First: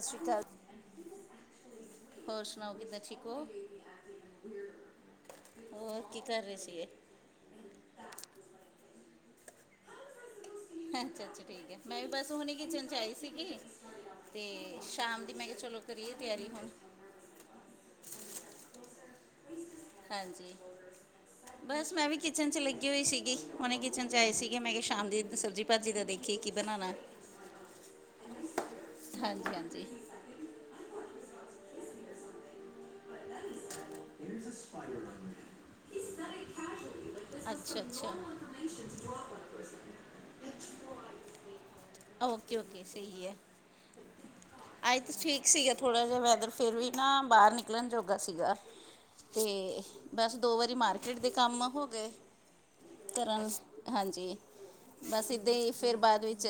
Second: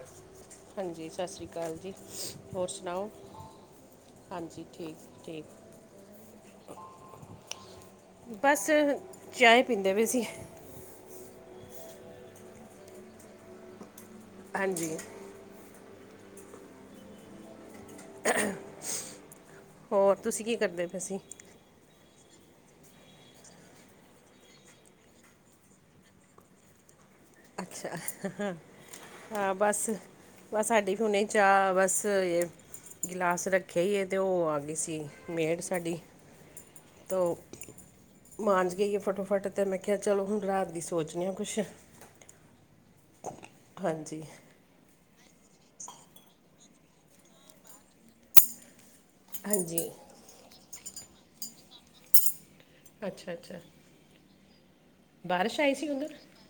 ਸਤਿ ਸ਼੍ਰੀ ਅਕਾਲ। ਹਾਂਜੀ ਸਤਿ ਸ਼੍ਰੀ ਅਕਾਲ ਜੀ ਹੋਰ ਕਿੱਦਾਂ ਸੁਣਾਓ? ਠੀਕ ਹੋ? ਹਾਂਜੀ ਠੀਕ ਠੀਕ। ਹੋਰ ਕੀ ਕਰ ਰਹੇ ਸੀਗੇ? ਬਸ ਚਾਹ ਪੀਂਦੇ ਪਏ ਸੀ। ਅੱਛਾ, ਅੱਛਾ ਠੀਕ ਐ ਮੈਂ ਵੀ ਬਸ ਹੁਣੇ ਕਿਚਨ ਚ ਆਈ ਸੀਗੀ ਤੇ ਹਾਂਜੀ ਸ਼ਾਮ ਮੈਂ ਕਿਹਾ ਚਲੋ ਕਰੀਏ ਤਿਆਰੀ ਹੁਣ ਹੋਰ ਤੁਸੀਂ ਹਾਂਜੀ। ਕੀ ਕਰਦੇ ਪਏ ਸੀਂ? ਬਸ ਮੈਂ ਵੀ ਕਿਚਨ ਚ ਲੱਗੀ ਹੋਈ ਸੀਗੀ ਹੁਣੇ ਕਿਚਨ ਚ ਆਏ ਸੀਗੇ ਮੈਂ ਕਿਹਾ ਸ਼ਾਮ ਦੀ ਸਬਜ਼ੀ ਭਾਜੀ ਦਾ ਦੇਖੀਏ ਕੀ ਬਣਾਉਣਾ। ਅੱਛਾ ਹਾਂ ਹਾਂਜੀ ਹਾਂਜੀ ਬਸ। ਬਸ ਸਾਡੀ ਵੀ ਹੁਨੇ ਚਾਹ ਬਸ ਇਹ ਗਲਾਸ ਰੱਖ ਈ ਤੇ ਉਹ ਆ ਗਈ ਸੀ ਮੇੜ ਸਾਡੀ ਤੋਂ, ਅੱਛਾ ਅੱਛਾ ਮਾਂਜ ਗਈ ਏ ਫਟਫਟ ਤੇ ਮੈਂ ਕਿਹਾ ਚਲੋ ਹੁਣ ਰਾਤ ਦੀ ਸੋਚਦੇ ਹਾਂ ਕੁਛ ਓਕੇ ਓਕੇ ਸਹੀ ਐ। ਹਾਂਜੀ, ਅੱਜ ਤੇ ਠੀਕ ਸੀਗਾ ਥੋੜਾ ਜਾ ਵੈਦਰ ਫਿਰ ਵੀ ਨਾ ਬਾਹਰ ਨਿਕਲਣ ਜੋਗਾ ਸੀਗਾ। ਤੇ ਹਾਂਜੀ ਬਸ ਦੋ ਵਾਰੀ ਮਾਰਕੀਟ ਦੇ ਕੰਮ ਹੋ ਗਏ ਅੱਛਾ ਕਰਨ ਅੱਛਾ ਹਾਂਜੀ ਬਸ ਇੱਦਾਂ ਬਾਰਿਸ਼ ਹੀ ਆਈ ਸੀ ਫਿਰ ਉਧਰ ਬਾਅਦ ਵਿੱਚ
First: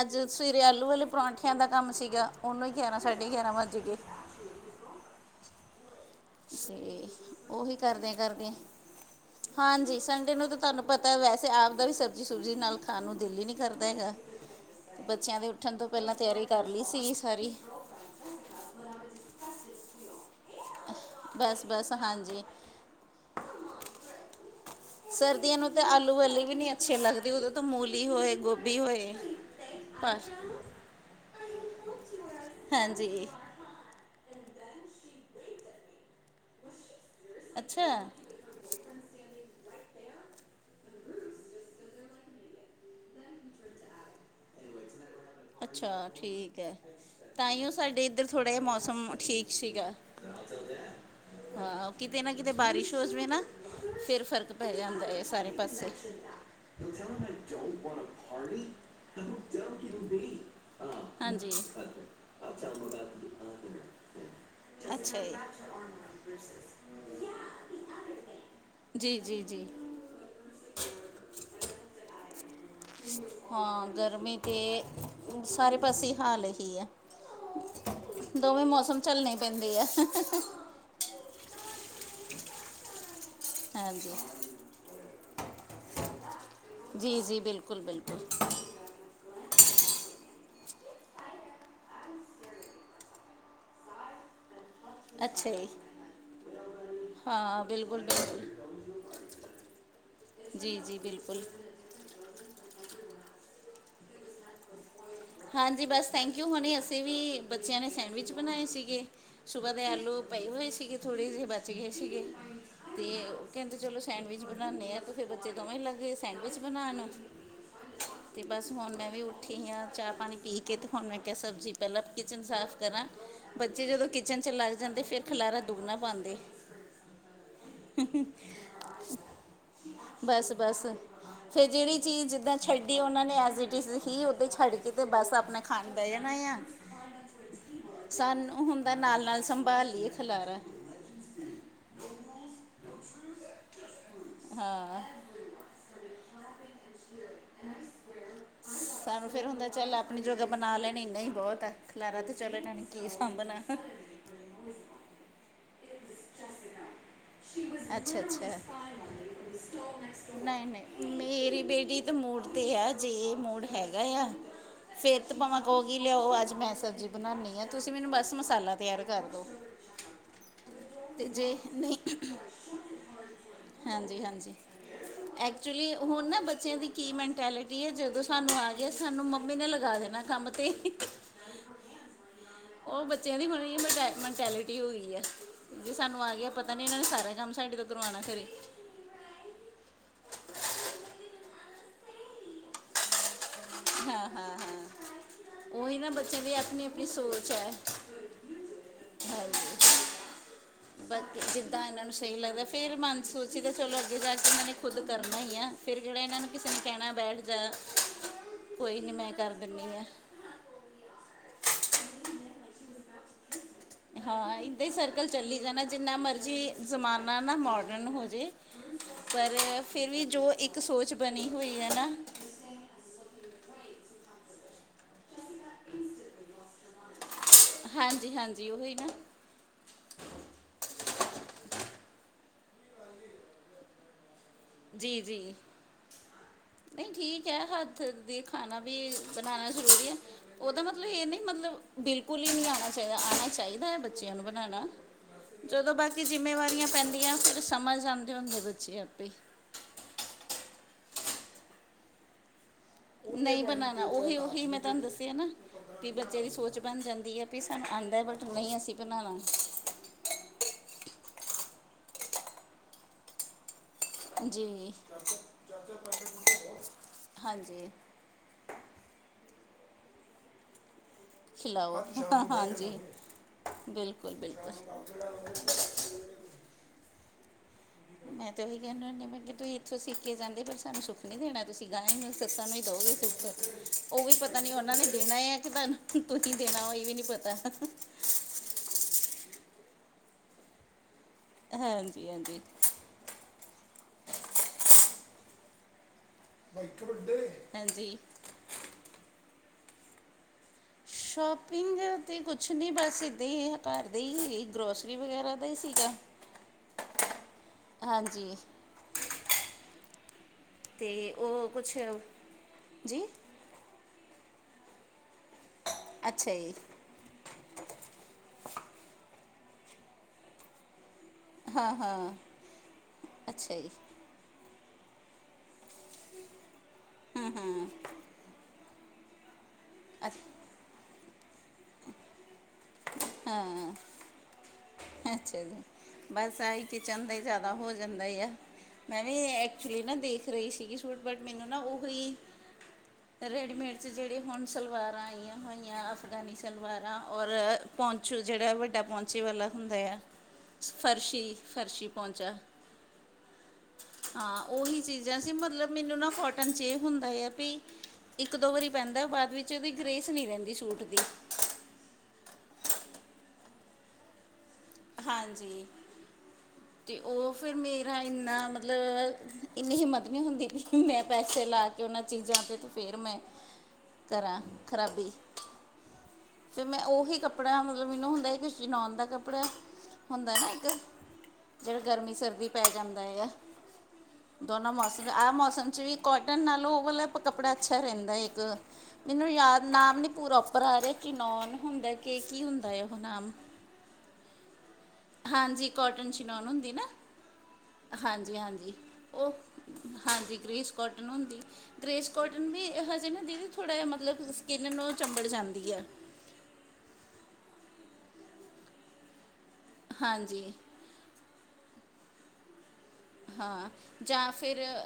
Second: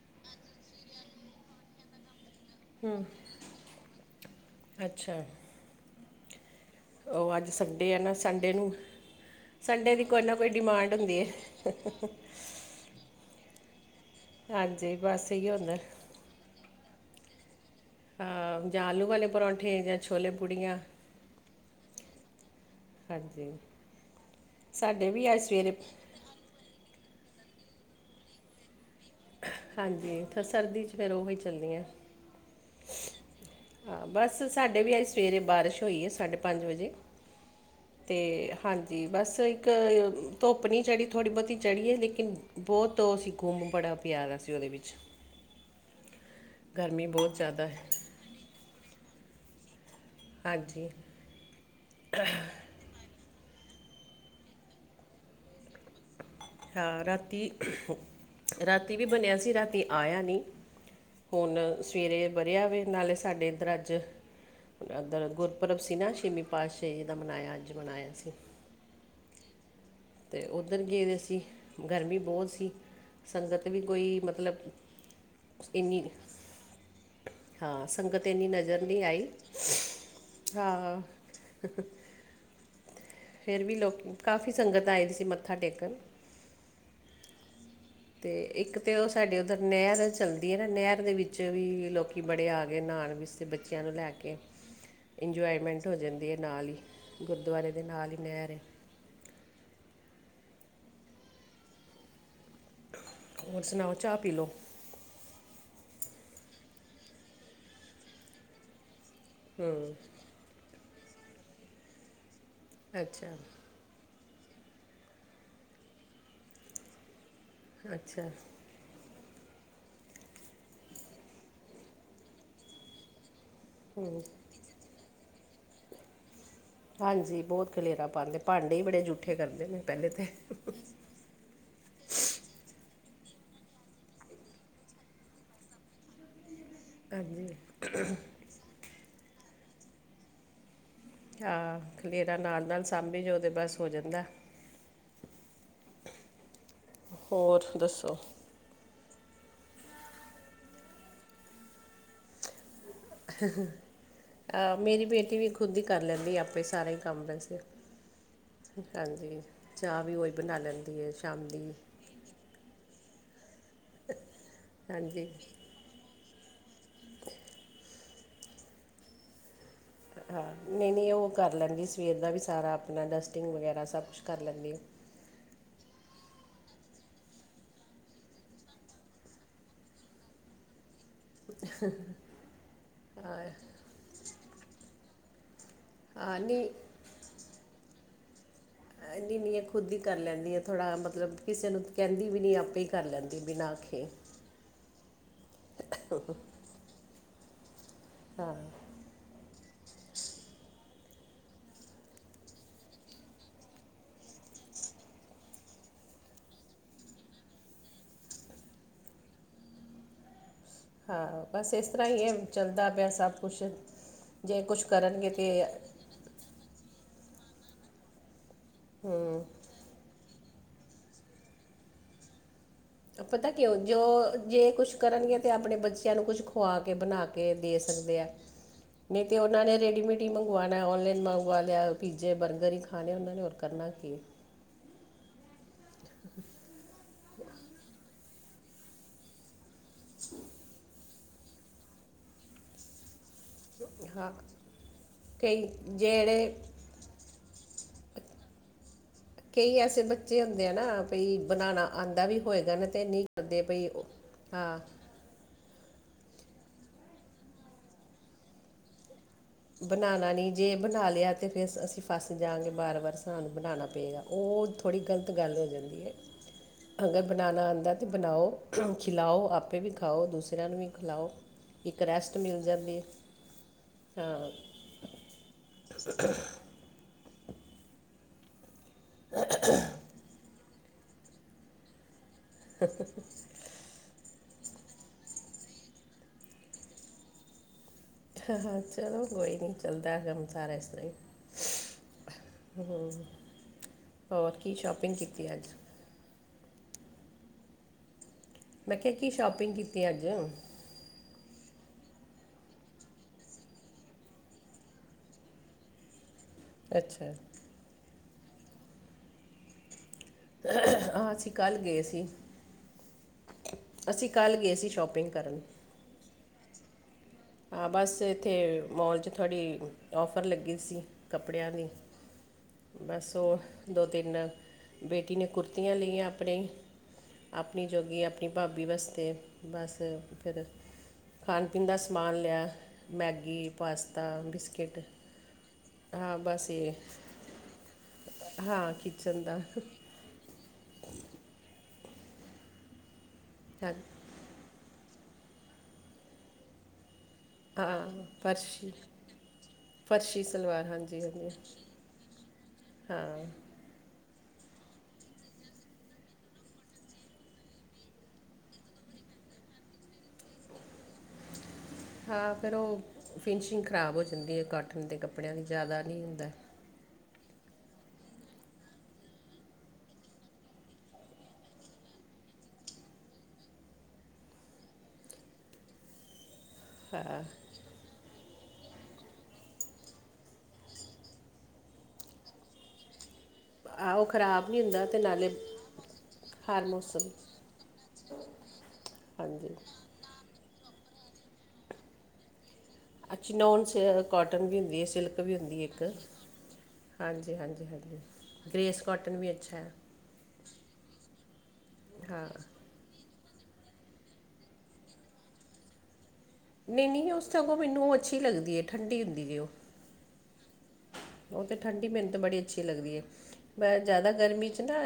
ਅੱਜ ਸਵੇਰੇ ਆਲੂ ਵਾਲੇ ਪਰੌਠਿਆਂ ਦਾ ਕੰਮ ਸੀਗਾ ਉਹਨੂੰ ਗਿਆਰਾਂ ਸਾਢੇ ਗਿਆਰਾਂ ਵੱਜ ਗਏ। ਅੱਛਾ, ਤੇ ਉਹ ਅੱਜ ਉਹੀ ਸੰਡੇ ਆ ਨਾ ਕਰਦਿਆਂ ਸੰਡੇ ਕਰਦਿਆਂ। ਨੂੰ ਹਾਂਜੀ ਦੀ ਕੋਈ ਸੰਡੇ ਨਾ ਨੂੰ ਕੋਈ ਤਾਂ ਤੁਹਾਨੂੰ ਡਿਮਾਂਡ ਪਤਾ ਹੁੰਦੀ ਵੈਸੇ ਹੈ ਆਪ ਦਾ ਵੀ ਸਬਜ਼ੀ ਸੂਜੀ ਨਾਲ ਖਾਣ ਨੂੰ ਦਿਲ ਹੀ ਨਹੀਂ ਕਰਦਾ ਹੈਗਾ ਹਾਂਜੀ ਬਸ ਬੱਚਿਆਂ ਇਹੀ ਦੇ ਹੁੰਦਾ ਉੱਠਣ ਤੋਂ ਪਹਿਲਾਂ ਤਿਆਰੀ ਕਰ ਲਈ ਸੀਗੀ ਸਾਰੀ। ਜਾਂ ਆਲੂ ਵਾਲੇ ਪਰੌਂਠੇ ਜਾਂ ਛੋਲੇ ਪੂੜੀਆਂ। ਬਸ, ਬਸ ਹਾਂਜੀ। ਹਾਂਜੀ। ਸਾਡੇ ਵੀ ਅੱਜ ਸਰਦੀਆਂ ਨੂੰ ਸਵੇਰੇ ਤਾਂ ਆਲੂ ਵਾਲੀ ਵੀ ਨੀ ਅੱਛੀ ਲੱਗਦੀ ਓਦੋਂ ਤੋਂ ਮੂਲੀ ਹੋਏ ਗੋਭੀ ਹੋਏ। ਹਾਂਜੀ ਬਸ ਫਿਰ ਸਰਦੀ ਚ ਫਿਰ ਉਹੀ ਚੱਲਣੀ ਐ। ਹਾਂਜੀ। ਹਾਂ, ਬਸ ਸਾਡੇ ਵੀ ਅਜ ਸਵੇਰੇ ਬਾਰਿਸ਼ ਹੋਈ ਹੈ ਸਾਢੇ ਪੰਜ ਵਜੇ ਅੱਛਾ ਅਤੇ ਹਾਂਜੀ ਬਸ ਇੱਕ ਧੁੱਪ ਨਹੀਂ ਚੜ੍ਹੀ ਥੋੜ੍ਹੀ ਬਹੁਤੀ ਚੜੀਏ ਲੇਕਿਨ ਬਹੁਤ ਅ ਸੀਂ ਗੁੰਮ ਬੜਾ ਪਿਆਦਾ ਸੀ ਉਹਦੇ ਵਿੱਚ ਅੱਛਾ ਠੀਕ ਹੈ ਗਰਮੀ ਤਾਂ ਬਹੁਤ ਜ਼ਿਆਦਾ ਤਾਈਉ ਹੈ ਸਾਡੇ ਇੱਧਰ ਥੋੜ੍ਹਾ ਜਿਹਾ ਮੌਸਮ ਠੀਕ ਸੀਗਾ। ਹਾਂਜੀ ਹਾਂ ਕਿਤੇ ਨਾ ਕਿਤੇ ਬਾਰਿਸ਼ ਹੋ ਜਾਵੇ ਨਾ। ਫੇਿਰ ਫਰਕ ਪੈ ਜਾਂਦਾ ਹੈ ਸਾਰੇ ਪਾਸੇ। ਹਾਂ ਰਾਤੀ ਰਾਤੀ ਵੀ ਬਣਿਆ ਸੀ ਰਾਤੀ ਆਇਆ ਨਹੀਂ। ਹਾਂਜੀ ਹੁਣ ਸਵੇਰੇ ਵਰਿਆਵੇ ਨਾਲੇ ਸਾਡੇ ਇੱਧਰ ਅੱਜ ਅੱਛਾ ਰ ਗੁਰਪੁਰਬ ਸੀ ਨਾ ਛੇਵੀ ਪਾਤਸ਼ਾਹਹੀ ਜੀ ਦਾ ਮਨਾਇਆ ਅੱਜ ਮਨਾਇਆ ਸੀ। ਜੀ, ਜੀ, ਜੀ। ਅਤੇ ਉੱਧਰ ਗਏ ਸੀ ਗਰਮੀ ਬਹੁਤ ਸੀ। ਸੰਗਤ ਵੀ ਹਾਂ ਕੋਈ ਗਰਮੀ ਤੇ ਮਤਲਬ ਸਾਰੇ ਇੰਨੀ ਪਾਸੇ ਹਾਲ ਇਹੀ ਆ। ਹਾਂ ਸੰਗਤ ਏਨੀ ਨਜ਼ਰ ਨਹੀਂ ਆਈ ਪੈਂਦੇ ਆ ਹਾਂ। ਫਿਰ ਵੀ ਲੋਕ ਹਾਂਜੀ ਕਾਫੀ ਸੰਗਤ ਆਈ ਦੀ ਸੀ ਮੱਥਾ ਟੇਕਣ। ਜੀ, ਜੀ ਬਿਲਕੁਲ, ਬਿਲਕੁਲ। ਅਤੇ ਇੱਕ ਤੇ ਉਹ ਸਾਡੇ ਉੱਧਰ ਨਹਿਰ ਚੱਲਦੀ ਹੈ ਨਾ ਨਹਿਰ ਦੇ ਵਿੱਚ ਵੀ ਲੋਕੀ ਬੜੇ ਆ ਗਏ ਨਹਾਉਣ ਬੱਚਿਆਂ ਨੂੰ ਲੈ ਕੇ ਅੱਛਾ ਜੀ ਇੰਜੋਆਏਮੈਂਟ ਹੋ ਜਾਂਦੀ ਹੈ ਨਾਲ ਹੀ ਹਾਂ ਗੁਰਦੁਆਰੇ ਦੇ ਬਿਲਕੁਲ ਨਾਲ ਹੀ ਬਿਲਕੁਲ ਨਹਿਰ ਏ। ਜੀ, ਜੀ ਬਿਲਕੁਲ। ਹੋਰ ਸੁਣਾਓ ਚਾਹ ਪੀ ਲਓ? ਹਾਂਜੀ ਬਸ ਥੈਂਕ ਜੂ ਹੁਣੀ ਅਸੀਂ ਵੀ ਬੱਚਿਆਂ ਨੇ ਸੈਂਡਵਿਚ ਬਣਾਏ ਸੀਗੇ। ਸੁਬਾਹ ਦੇ ਆਲੂ ਪਏ ਹੋਏ ਸੀਗੇ ਥੋੜੇ ਜਿਹੇ ਬਚ ਗਏ ਸੀਗੇ ਤੇ ਅੱਛਾ ਉਹ ਕਹਿੰਦੇ ਚਲੋ ਸੈਂਡਵਿਚ ਬਣਾਉਦੇ ਆ ਤ ਫਿਰ ਬੱਚੇ ਦੋਵੇਂ ਲੱਗੇਏ ਸੈਂਡਵਿਚ ਬਣਾਉਣ ਅੱਛਾ ਤੇ ਬਸ ਹੁਣ ਮੈਂ ਵੀ ਉੱਠੀ ਆ ਚਾਹ ਪਾਣੀ ਪੀ ਕੇ ਅਤੇ ਹੁਣ ਮੈਂ ਕਿਹਾ ਸਬਜ਼ੀ ਪਹਿਲਾਂ ਕਿਚਨ ਸਾਫ਼ ਕਰਾਂ। ਬੱਚੇ ਜਦੋਂ ਕਿਚਨ ਚ ਲੱਗ ਜਾਂਦੇ ਫਿਰ ਖਿਲਾਰਾ ਦੁਗਣਾ ਪਾਉਂਦੇ। ਹਾਂਜੀ ਬਹੁਤ ਖਲੇਰਾ ਪਾਉਂਦੇ, ਭਾਂਡੇ ਬੜੇ ਜੂਠੇ ਕਰਦੇ ਨੇ ਪਹਿਲੇ ਤਾਂ। ਫੇਰ ਜਿਹੜੀ ਚੀਜ਼ ਜਿੱਦਾਂ ਛੱਡੀ ਉਹਨਾਂ ਨੇ ਐਸ ਦੀ ਇਜ਼ ਕੀ ਓਦਾ ਛੱਡ ਕੇ ਤੇ ਬਸ ਆਪਣਾ ਖਾਣ ਦਏ ਆ। ਹਾਂਜੀ। ਸਾਨੂੰ ਹੁੰਦਾ ਨਾਲ ਨਾਲ ਸੰਭਾਲ ਲਈਏ ਖਿਲਾਰਾ। ਹਾਂ ਖਲੇਰਾ ਨਾਲ ਨਾਲ ਸਾਂਭੀ ਜਾਉ ਤਾਂ ਬਸ ਹੋ ਜਾਂਦਾ। ਹਾਂ ਹੋਰ ਦੱਸੋ? ਸਾਨੂੰ ਫੇਿਰ ਹੁੰਦਾ ਚੱਲ ਆਪਣੀ ਜੋਗ੍ਹਾ ਬਣਾ ਲੈਣੀ ਇੰਨਾ ਹੀ ਬਹੁਤ ਹੈ ਖਿਲਾਰਾ ਤੇ ਚੱਲ ਇਹਨਾਂ ਨੇ ਕੀ ਸਾਂਭਣਾ ਆਹ ਮੇਰੀ ਬੇਟੀ ਵੀ ਖੁਦ ਹੀ ਕਰ ਲੈਂਦੀ ਆਪੇ ਸਾਰਾ ਹੀ ਕੰਮ ਵੇਸੇ ਅੱਛਾ, ਅੱਛਾ ਚਾਹ ਵੀ ਉਹੀ ਬਣਾ ਨਹੀਂ, ਲੈਂਦੀ ਨਹੀਂ ਹੈ ਸ਼ਾਮ ਮੇਰੀ ਦੀ ਬੇਟੀ ਤੇ ਮੂਡ ਤੇ ਆ ਜੇ ਇਹ ਮੂਡ ਹੈਗਾ ਆ ਫੇਰ ਹਾਂਜੀ ਤਾਂ ਭਵਾਂ ਉਹ ਕੀ ਲਿਆਓ ਅੱਜ ਮੈਂ ਸਬਜ਼ੀ ਬਣਾਉਦੀ ਹਾਂ ਤੁਸੀਂ ਮੈਨੂੰ ਬਸ ਮਸਾਲਾ ਤਿਆਰ ਕਰ ਦਿਉ। ਹਾਂ ਨਹੀਂ, ਨਹੀਂ ਉਹ ਕਰ ਲੈਂਦੀ ਸਵੇਰ ਦਾ ਵੀ ਸਾਰਾ ਆਪਣਾ ਡਸਟਿੰਗ ਵਗੈਰਾ ਸਭ ਕੁਛ ਕਰ ਲੈਂਦੀ। ਐਕਚੁਲੀ ਹੁਣ ਨਾ ਬੱਚਿਆਂ ਦੀ ਕੀ ਮੈਂਟੈਲਿਟੀ ਹੈ ਜਦੋਂ ਸਾਨੂੰ ਆ ਗਏ ਸਾਨੂੰ ਮੰਮੀ ਨੇ ਲਗਾ ਦੇਣਾ ਕੰਮ ਤੇ [unintelligible] ਉਹ ਬੱਚਿਆਂ ਦੀ ਮਟ ਮੈਂਟੈਲਿਟੀ ਹੋ ਗਈ ਐ। ਜੇ ਸਾਨੂੰ ਆ ਹਾਂ ਗਿਆ ਨਹੀਂ ਪਤਾ ਨੀ ਇਹਨਾਂ ਨੇ ਸਾਰਾ ਕੰਮ ਸਾਡੇ ਤੋਂ ਕਰਵਾਉਣਾ ਖਰੇ। ਕਹਿੰਦੀ ਨਹੀਂ ਐ ਖੁਦ ਹੀ ਕਰ ਲੈਂਦੀ ਐ, ਥੋੜ੍ਹਾ ਮਤਲਬ ਕਿਸੇ ਨੂੰ ਕਹਿੰਦੀ ਵੀ ਨਹੀਂ ਆਪੇ ਹੀ ਕਰ ਲੈਂਦੀ ਬਿਨਾਂ ਆਖੇ। ਹਾਂ ਹਾਂ ਹਾਂ ਉਹੀ ਨਾ ਬੱਚੇ ਦੀ ਆਪਣੀ ਆਪਣੀ ਸੋਚ ਐ। ਹਾਂ। ਬਾਕੀ ਜਿੱਦਾਂ ਇਹਨਾਂ ਨੂੰ ਸਹੀ ਲੱਗਦਾ ਫਿਰ ਮਨ ਸੋਚੀ ਦਾ ਚਲੋ ਅੱਗੇ ਜਾ ਕੇ ਇਹਨਾਂ ਨੇ ਖੁਦ ਕਰਨਾ ਹੀ ਆ। ਫਿਰ ਕਿਹੜਾ ਇਹਨਾਂ ਨੂੰ ਕਿਸੇ ਨੇ ਕਹਿਣਾ ਬੈਠ ਜਾ। ਕੋਈ ਨੀ ਮੈਂ ਕਰ ਦਿੰਨੀ ਆ। ਹਾਂ, ਬਸ ਇਸ ਤਰ੍ਹਾਂ ਹੀ ਇਹ ਚੱਲਦਾ ਪਿਆ ਸਭ ਕੁਛ ਹਾਂ ਜੇ ਕੁਛ ਇਦਾਂ ਹੀ ਸਰਕਲ ਕਰਨਗੇ ਤੇ ਚੱਲੀ ਜਾਣਾ ਜਿੰਨਾ ਮਰਜ਼ੀ ਜ਼ਮਾਨਾ ਨਾ ਮੋਡਰਨ ਹੋ ਜੇ ਪਰ ਫਿਰ ਵੀ ਜੋ ਇੱਕ ਸੋਚ ਬਣੀ ਹੋਈ ਏ ਨਾ ਪਤਾ ਕਿਉਂ ਜੋ ਜੇ ਕੁਛ ਕਰਨਗੇ ਤਾਂ ਆਪਣੇ ਬੱਚਿਆਂ ਨੂੰ ਕੁਛ ਖੁਆ ਕੇ ਬਣਾ ਕੇ ਕੇ ਦੇ ਸਕਦੇ ਆ ਹਾਂਜੀ ਹਾਂਜੀ ਉਹੀ ਨਾ ਨਹੀਂ ਤੇ ਉਹ ਉਹਨਾਂ ਨੇ ਰੈਡੀਮੇਡ ਹੀ ਮੰਗਵਾਉਣਾ, ਔਨਲਾਈਨ ਮੰਗਵਾ ਲਿਆ ਪੀਜੇ, ਬਰਗਰ ਹੀ ਖਾਣੇ ਉਹਨਾਂ ਨੇ ਹੋਰ ਕਰਨਾ ਕੀ ਆ। ਜੀ-ਜੀ। ਨਹੀ ਠੀਕ ਐ ਹੱਥ ਦੀ ਖਾਣਾ ਵੀ ਬਣਾਉਣਾ ਜ਼ਰੂਰੀ ਆ ਉਹਦਾ ਮ ਤਲਬ ਇਹ ਨੀ ਮਤਲਬ ਬਿਲਕੁਲ ਹੀ ਨੀ ਆਣਾ ਆਣਾ ਚਾਹੀਦਾ ਐ ਹਾਂ ਬੱਚਿਆਂ ਨੂੰ ਬਣਾਉਣਾ, ਕਈ ਜਦੋਂ ਬਾਕੀ ਜਿਹੜੇ ਜਿੰਮੇਵਾਰੀਆਂ ਪੈਂਦੀਆਂ ਫਿਰ ਸਮਝ ਜਾਂਦੇ ਹੁੰਦੇ ਬੱਚੇ ਆਪੇ। ਕਈ ਐਸੇ ਬੱਚੇ ਹੁੰਦੇ ਆ ਨਾ ਬਈ ਬਣਾਣਾ ਆਦਾ ਵੀ ਹੋਏਗਾ ਨਾ ਤੇ ਨਹੀਂ ਕਰਦੇ ਭਈ ਬਣਾਣਾ ਉਹ- ਓਹੀ-ਉਹੀ ਹਾਂ ਮੈਂ ਤੁਹਾਨੂੰ ਦੱਸਿਆ ਨਾ। ਵੀ ਬੱਚੇ ਦੀ ਸੋਚ ਬਣ ਜਾਂਦੀ ਐ ਵੀ ਸਾਨੂੰ ਆਉਂਦਾ ਬਟ ਨਹੀਂ ਅਸੀਂ ਬਣਾਣਾ। ਬਣਾਣਾ ਨੀ ਜੇ ਬਣਾ ਲਿਆ ਤਾ ਫਿਰ ਅਸੀ ਫਸ ਜਾਵਾਂਗੇ ਵਾਰ- ਵਾਰ। ਬਣਾਣਾ ਪਏਗਾ ਜੀ ਥੋੜੀ ਗਲਤ ਗੱਲ ਹੋ ਜਾਂਦੀ ਏ ਬਣਾਉਣਾ ਹਾਂਜੀ ਆਉਂਦਾ ਤੇ ਬਣਾਓ, ਖਿਲਾਓ ਆਪੇ ਵੀ ਖਾਓ, ਦੂਸਰਿਆਂ ਨੂੰ ਵੀ ਖਿਲਾਓ। ਇੱਕ ਖਿਲਾਓ, ਰੈਸਟ ਮਿਲ ਹਾਂਜੀ ਜਾਂਦੀ ਹੈ ਬਿਲਕੁਲ-ਬਿਲਕੁਲ। ਮੈਂ ਤਾਂ ਉਹੀ ਕਹਿੰਦਾ ਹੁੰਦੀ ਮੈਂ ਕਿ ਤੁਸੀਂ ਇੱਥੋਂ ਸਿੱਖ ਕੇ ਜਾਂਦੇ ਪਰ ਸਾਨੂੰ ਸੁੱਖ ਨੀ ਦੇਣਾ। ਤੁਸੀ ਗਾਏ ਗੇ ਸੱਸਾਂ ਨੂੰ ਹੀ ਦਿਓਗੇ ਸੁੱਖ। ਉਹ ਵੀ ਪਤਾ ਨੀ ਉਹਨਾਂ ਨੇ ਦੇਣਾ ਆ ਕਿ ਤੁਹਾਨੂੰ ਤੁਸੀ ਦੇਣਾ ਇਹ ਵੀ ਨੀ ਪਤਾ। ਚਲੋ ਕੋਈ ਨੀ ਚੱਲਦਾ ਕੰਮ ਸਾਰਾ ਇਸ ਤਰ੍ਹਾ। ਹਾਂਜੀ-ਹਾਂਜੀ ਹੋਰ ਕੀ ਸ਼ੋਪਿੰਗ ਕੀਤੀ ਅੱਜ। ਹਾਂਜੀ ਮੈਂ ਕਿਹਾ ਕੀ ਸ਼ੋਪਿੰਗ ਕੀਤੀ ਅੱਜ। ਸ਼ੋਪਿੰਗ ਉ ਅਤੇ ਕੁਛ ਨਹੀਂ ਬਸ ਇੱਦਾ ਹੀ ਘਰ ਦਾ ਹੀ ਗਰੋਸਰੀ ਵਗੈਰਾ ਦਾ ਹੀ ਸੀਗਾ। ਅੱਛਾ ਹਾਂਜੀ ਤੇ ਆਹ ਅਸੀਂ ਉਹ ਕੱਲ੍ਹ ਕੁਛ ਗਏ ਸੀ। ਜੀ ਅਸੀਂ ਕੱਲ੍ਹ ਗਏ ਸੀ ਸ਼ੋਪਿੰਗ ਕਰਨ। ਅੱਛਾ ਜੀ। ਹਾਂ ਬਸ ਇੱਥੇ ਮੌਲ ਚ ਥੋੜੀ ਔਫਰ ਲੱਗੀ ਸੀ। ਕੱਪੜਿਆਂ ਦੀ, ਹਾਂ ਹਾਂ ਬਸ ਅੱਛਾ ਜੀ ਉਹ ਦੋ ਤਿੰਨ ਬੇਟੀ ਨੇ ਕੁੜਤੀਆਂ ਲਈਆ ਆਪਣੇ ਆਪਣੀ ਜੋਗੀ, ਆਪਣੀ ਭਾਬੀ ਵਾਸਤੇ। ਬਸ ਅੱਛ- ਫਿਰ ਖਾਣ ਪੀਣ ਦਾ ਸਮਾਨ ਲਿਆ। ਮੈਗੀ, ਹਾਂ ਪਾਸਤਾ, ਬਿਸਕਿਟ। ਅੱਛਾ ਜੀ ਹਾਂ ਬਸ ਆਹੀ ਇਹ ਕਿਚਨ ਦਾ ਹੀ ਜਾਦਾ ਹੋ ਜਾਂਦਾ ਆ, ਹਾਂ ਮੈਂ ਵੀ ਕਿਚਨ ਦਾ ਐਕਚੁਲੀ ਨਾ ਦੇਖ ਰਹੀ ਸੀ ਸੂਟ ਬਟ ਮੈਨੂੰ ਨਾ ਓਹੀ ਹਾਂ, ਰੈਡੀਮੇਡ ਚ ਜਿਹੜੇ ਹੁਣ ਸਲਵਾਰਾ ਆਈਆ ਹੋਈਆ ਅਫਗਾਨੀ ਸਲਵਾਰਾ ਔਰ ਹਾਂ ਪਹੁੰਚੂ ਜਿਹੜਾ ਫਰਸ਼ੀ ਵੱਡਾ ਪਹੁੰਚੇ ਵਾਲਾ ਹੁੰਦਾ ਆ ਫਰਸ਼ੀ ਸਲਵਾਰ ਫਰਸ਼ੀ-ਫਰਸ਼ੀ ਪਹੁੰਚਾ। ਹਾਂ ਹਾਂ ਉਹੀ ਚੀਜ਼ਾ ਸੀ ਮਤਲਬ ਮੈਨੂੰ ਨਾ ਕੋਟਨ ਚ ਇਹ ਹੁੰਦਾ ਆ ਵੀ ਇੱਕ ਦੋ ਵਾਰੀ ਪੈਂਦਾ ਬਾਦ ਵਿੱਚ ਉਹਦੀ ਗਰੇੇਸ ਨਹੀਂ ਰਹਿੰਦੀ ਸੂਟ ਦੀ। ਹਾਂ ਫਿਰ ਉਹ ਫਿਨਸ਼ਿੰਗ ਖ਼ਰਾਬ ਹੋ ਜਾਂਦੀ ਹੈ ਕੋਟਨ ਦੇ ਕੱਪੜਿਆਂ ਦੀ ਜਾਦਾ ਨੀ ਹੁੰਦਾ। ਅਤੇ ਉਹ ਫਿਰ ਮੇਰਾ ਇੰਨਾ ਮਤਲ ਇੰਨੀ ਹਿੰਮਤ ਨੀ ਹੁੰਦੀ ਮੈਂ ਪੈਸੇ ਲਾ ਕੇ ਉਹਨਾਂ ਚੀਜ਼ਾਂ ਤੇ ਤੇ ਫੇਰ ਮੈਂ ਕਰਾਂ ਖਰਾਬੀ। ਫ ਮੈਂ ਉਓਹੀ ਕੱਪੜਾ ਮਤਲਬ ਮੈਨੂੰ ਹੁੰਦਾ ਚਨਉਣ ਦਾ ਕੱਪੜਾ ਹੁੰਦਾ ਨਾ ਇੱਕ। ਜਿਹੜਾ ਗਰਮੀ ਸਰਦੀ ਪੈ ਜਾਂਦਾ ਹੈ ਆ। ਹਾਂ ਉਹ ਖਰਾਬ ਨਹੀਂ ਦੋਨਾਂ ਹੁੰਦਾ ਤੇ ਮੌਸਮ ਨਾਲੇ ਆਹ ਮੌਸਮ ਚ ਵੀ ਕੋਟਨ ਹਰ ਨਾਲੋਂ ਮੌਸਮ ਮਤਲਬ ਕੱਪੜਾ ਅੱਛਾ ਰਹਿੰਦਾ ਇੱਕ ਮੈਨੂੰ ਹਾਂਜੀ ਯਾਦ ਨਾਮ ਨੀ ਪੂਰਾ ਉਪਰ ਆ ਰਿਹਾ ਕਿ ਨੋਨ ਹੁੰਦਾ ਕਿ ਕੀ ਹੁੰਦਾ ਹੈ। ਉਹ ਨਾਮ ਅੱਛੀ ਨੋਨ ਕਾਟਨ ਵੀ ਹੁੰਦੀ ਐ ਸਿਲਕ ਵੀ ਹੁੰਦੀ ਹਾਂਜੀ ਇੱਕ ਕੋਟਨ ਚਿਨੋਨ ਹੁੰਦੀ ਨਾ ਹਾਂਜੀ ਹਾਂਜੀ ਹਾਂਜੀ ਹਾਂਜੀ ਗ੍ਰੇਸ ਕੋਟਨ ਵੀ ਉਹ ਅੱਛਾ ਹਾਂਜੀ ਗ੍ਰੇਸ ਕੋਟਨ ਹੁੰਦੀ ਗ੍ਰੇਸ ਹਾਂ ਕੋਟਨ ਵੀ ਹਜੇ ਨੀ। ਥੋੜ੍ਹਾ ਜਿਹਾ ਮਤਲਬ ਸਕਿੰਨ ਨੂੰ ਚੰਬੜ ਜਾਂਦੀ ਐ। ਨਹੀਂ ਨਹੀਂ, ਓ ਸਗੋਂ ਮੈਨੂੰ ਉਹ ਅੱਛੀ ਲੱਗਦੀ ਐ ਠੰਡੀ ਹੁੰਦੀ ਜੀ ਓ। ਹਾਂਜੀ, ਉਹ ਤਾਂ ਠੰਡੀ ਮਿਹਨਤ ਬੜੀ ਅੱਛੀ ਲੱਗਦੀ ਐ ਹਾਂ ਬ ਜ਼ਿਆਦਾ ਜਾਂ ਗਰਮੀ 'ਚ ਫਿਰ ਨਾ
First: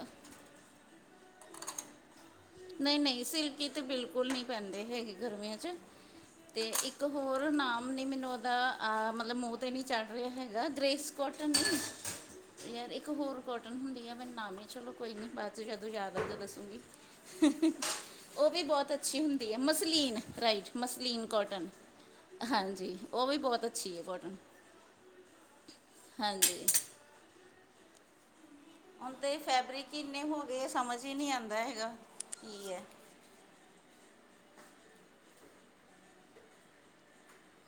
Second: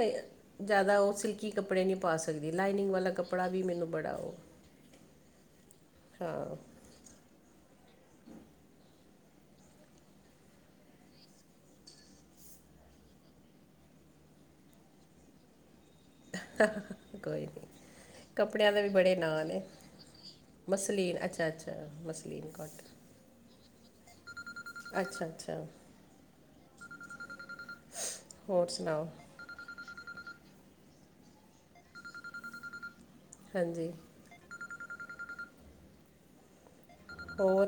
ਜ਼ਿਆਦਾ ਉਸ ਸਿਲਕੀ ਕੱਪੜੇ ਨਹੀਂ ਪਾ ਸਕਦੀ ਲਾਈਨਿੰਗ ਨਹੀਂ ਵਾਲਾ ਨਹੀਂ ਕੱਪੜਾ ਵੀ ਸਿਲਕੀ ਤੇ ਮੈਨੂੰ ਬੜਾ ਬਿਲਕੁਲ ਉਹ ਨਹੀਂ ਪੈਂਦੇ ਹੈਗੇ ਗਰਮੀਆਂ 'ਚ ਹਾਂ, ਤੇ ਇੱਕ ਹੋਰ ਨਾਮ ਨਹੀਂ ਮੈਨੂੰ ਉਹਦਾ ਮਤਲਬ ਮੂੰਹ 'ਤੇ ਨਹੀਂ ਚੜ੍ਹ ਰਿਹਾ ਹੈਗਾ ਗ੍ਰੇਸ ਕੋਟਨ ਯਾਰ ਇੱਕ ਹੋਰ ਕੋਟਨ ਹੁੰਦੀ ਆ ਮੈ ਨਾਮੀ ਚਲੋ ਕੋਈ ਨੀ ਬਾਅਦ ਜਦੋਂ ਯਾਦ ਕੋਈ ਨਹੀਂ [unintelligible] ਉਹ ਵੀ ਕੱਪੜਿਆਂ ਦੇ ਬਹੁਤ ਬੜੇ ਅੱਛੀ ਨਾਂ ਹੁੰਦੀ ਐ ਨੇ ਮਸਲੀਨ ਰਾਈਟ ਮਸਲੀਨ ਅੱਛਾ ਕੋਟਨ ਅੱਛਾ ਮਸਲੀਨ ਹਾਂਜੀ। ਕਾਟਨ ਉਹ ਵੀ ਬਹੁਤ ਅੱਛੀ ਕੋਟਨ ਅੱਛਾ ਅੱਛਾ, ਹਾਂਜੀ, ਹੋਰ ਸੁਣਾਓ? ਹੁਣ ਤੇ ਫੈਬਰਿਕ ਇੰਨੇ ਹੋ ਗਏ ਸਮਝ ਹੀ ਨਹੀਂ ਆਂਦਾ ਹੈਗਾ ਕੀ ਹੈ। ਹਾਂਜੀ,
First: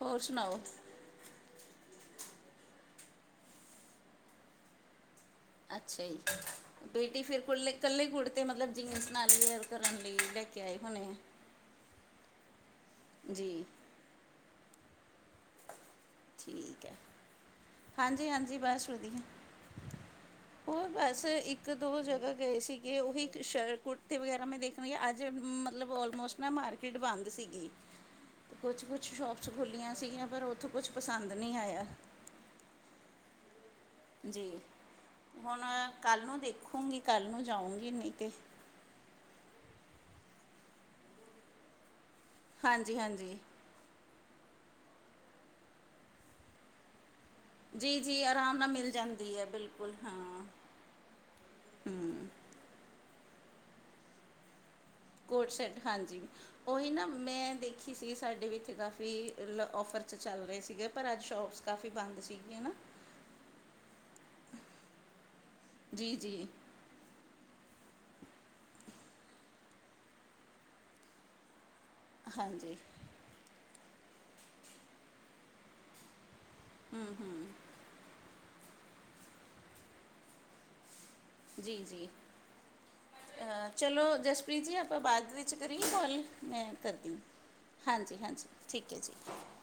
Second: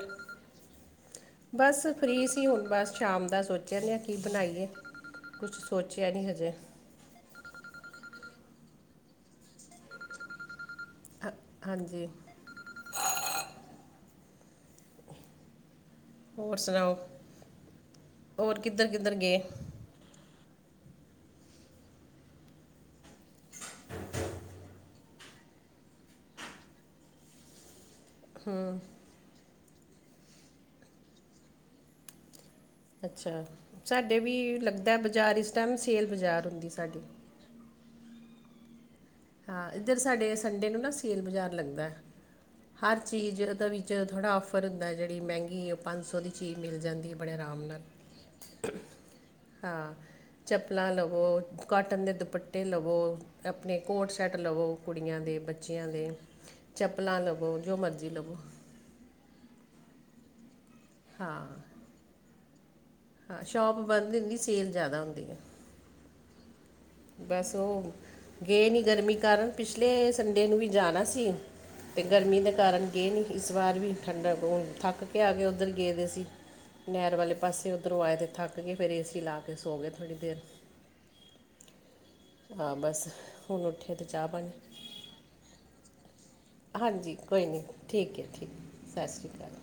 ਹੋਰ ਸੁਣਾਓ? ਬਸ ਫ੍ਰੀ ਸੀ ਹੁਣ ਬਸ ਸ਼ਾਮ ਦਾ ਸੋਚਦੇ ਹਾਂ ਕੀ ਬਣਾਈਏ। ਕੁਝ ਅੱਛੇ ਸੋਚਿਆ ਜੀ। ਨਹੀਂ ਹਜੇ ਬੇਟੀ ਫੇਰ ਕੱਲੇ ਕੁੜਤੇ ਮਤਲਬ ਜੀਂਸ ਨਾਲ ਲੈ ਕੇ ਆਏ ਹੋਣੇ ਆ। ਹਾਂ- ਹਾਂਜੀ। ਜੀ। ਹੋਰ ਠੀਕ ਸੁਣਾਓ ਹੈ ਹੋਰ ਹਾਂਜੀ-ਹਾਂਜੀ ਕਿਧਰ ਕਿੱਧਰ ਗਏ। ਉਹ ਬਸ ਇੱਕ ਦੋ ਜਗ੍ਹਾ ਗਏ ਸੀਗੇ ਉਹੀ ਸ਼ ਕੁੜਤੀ ਵਗੈਰਾ ਮੈਂ ਦੇਖ ਕਿਉਂਕਿ ਅੱਜ ਮਤਲਬ ਔਲਮੋਸਟ ਨਾ ਮਾਰਕੀਟ ਬੰਦ ਸੀਗੀ। [inaudible] ਕੁਛ ਕੁਛ ਸ਼ੋਪਸ ਖੁੱਲ੍ਹੀਆਂ ਸੀਗੀਆਂ ਪਰ ਉੱਥੋਂ ਕੁਛ ਪਸੰਦ ਨਹੀਂ ਆਇਆ। ਅੱਛਾ ਸਾਡੇ ਜੀ। ਵੀ ਲੱਗਦਾ ਬਾਜ਼ਾਰ ਇਸ ਟਾਈਮ ਸੇਲ ਬਾਜ਼ਾਰ ਹੁੰਦੀ ਸਾਡੀ। ਕੱਲ ਨੂੰ ਜਾਊਗੀ। ਕੀ ਨਹੀਂ ਤੇ ਹਾਂ ਇੱਧਰ ਸਾਡੇ ਸੰਡੇ ਨੂੰ ਨਾ ਸੇਲ ਬਾਜ਼ਾਰ ਲੱਗਦਾ ਹਰ ਹਾਂਜੀ-ਹਾਂਜੀ। ਚੀਜ਼ ਉਹਦਾ ਵਿੱਚ 'ਚ ਥੋੜ੍ਹਾ ਔਫਰ ਹੁੰਦਾ ਜਿਹੜੀ ਮਹਿੰਗੀ ਉਹ ਪੰਜ ਸੌ ਦੀ ਚੀਜ਼ ਮਿਲ ਜਾਂਦੀ। ਬੜੇ ਆਰਾਮ ਨਾਲ ਜੀ-ਜੀ ਆਰਾਮ ਨਾਲ ਮਿਲ ਜਾਂਦੀ ਹੈ ਹਾਂ ਬਿਲਕੁਲ ਚੱਪਲਾਂ ਲਵੋ ਕਾਟਨ ਦੇ ਹੂੰ। ਦੁਪੱਟੇ। ਏਹ ਲਵੋ ਆਪਣੇ ਕੋਟ ਸੈਟ ਲਵੋ। ਕੁੜੀਆਂ ਦੇ ਕੋਟ ਸੈਟ ਬੱਚਿਆਂ ਦੇ ਹਾਂਜੀ ਓਹੀ ਨਾ ਚੱਪਲਾਂ ਮੈਂ ਲਵੋ ਜੋ ਦੇਖੀ ਮਰਜ਼ੀ ਸੀ ਲਵੋ ਸਾਡੇ ਵੀ ਇੱਥੇ ਕਾਫੀ ਲੈ ਔਫਰ 'ਚੱਲ ਰਹੇ ਸੀਗੇ ਪਰ ਅੱਜ ਸ਼ੋਪਸ ਕਾਫੀ ਬੰਦ ਸੀਗੇ ਨਾ। ਸ਼ੋਪ ਬੰਦ ਹੁੰਦੀ ਸੇਲ ਜ਼ਿਆਦਾ ਹੁੰਦੀ। ਜੀ ਜੀ। ਬਸ ਓ ਗਏ ਨਹੀਂ ਗਰਮੀ ਕਾਰਨ ਪਿਛਲੇ ਸੰਡੇ ਨੂੰ ਵੀ ਜਾਣਾ ਸੀ। ਤੇ ਗਰਮੀ ਦੇ ਹਾਂਜੀ ਕਾਰਨ ਗਏ ਨੀ ਇਸ ਵਾਰ ਵੀ ਠੰਡਕ ਬਹੁਤ ਥੱਕ ਕੇ ਆ ਗਏ ਉੱਧਰ ਗਏ ਦੇ ਸੀ। ਨਹਿਰ ਵਾਲੇ ਪਾਸੇ ਉੱਧਰੋਂ ਆਏ ਤੇ ਥੱਕ ਗਏ ਫੇਰ ਏਸੀ ਲਾ ਕੇ ਸੋ ਗਏ ਥੋੜ੍ਹੀ ਦੇਰ। ਜੀ ਜੀ। ਹਾਂ ਬਸ ਹੁਣ ਅ, ਉੱਠੇ ਤਾਂ ਚਲੋ ਚਾਹ ਪਾਣੀ ਜਸਪ੍ਰੀਤ ਜੀ ਆਪਾਂ ਬਾਅਦ ਵਿੱਚ ਕਰੀਏ ਕੋਲ ਮੈਂ ਕਰਦੀ ਹਾਂਜੀ ਹਾਂ ਕੋਈ ਨਹੀਂ ਹਾਂਜੀ ਠੀਕ ਹੈ ਹਾਂਜੀ ਠੀਕ ਹੈ ਸਤਿ ਸ਼੍ਰੀ ਜੀ। ਅਕਾਲ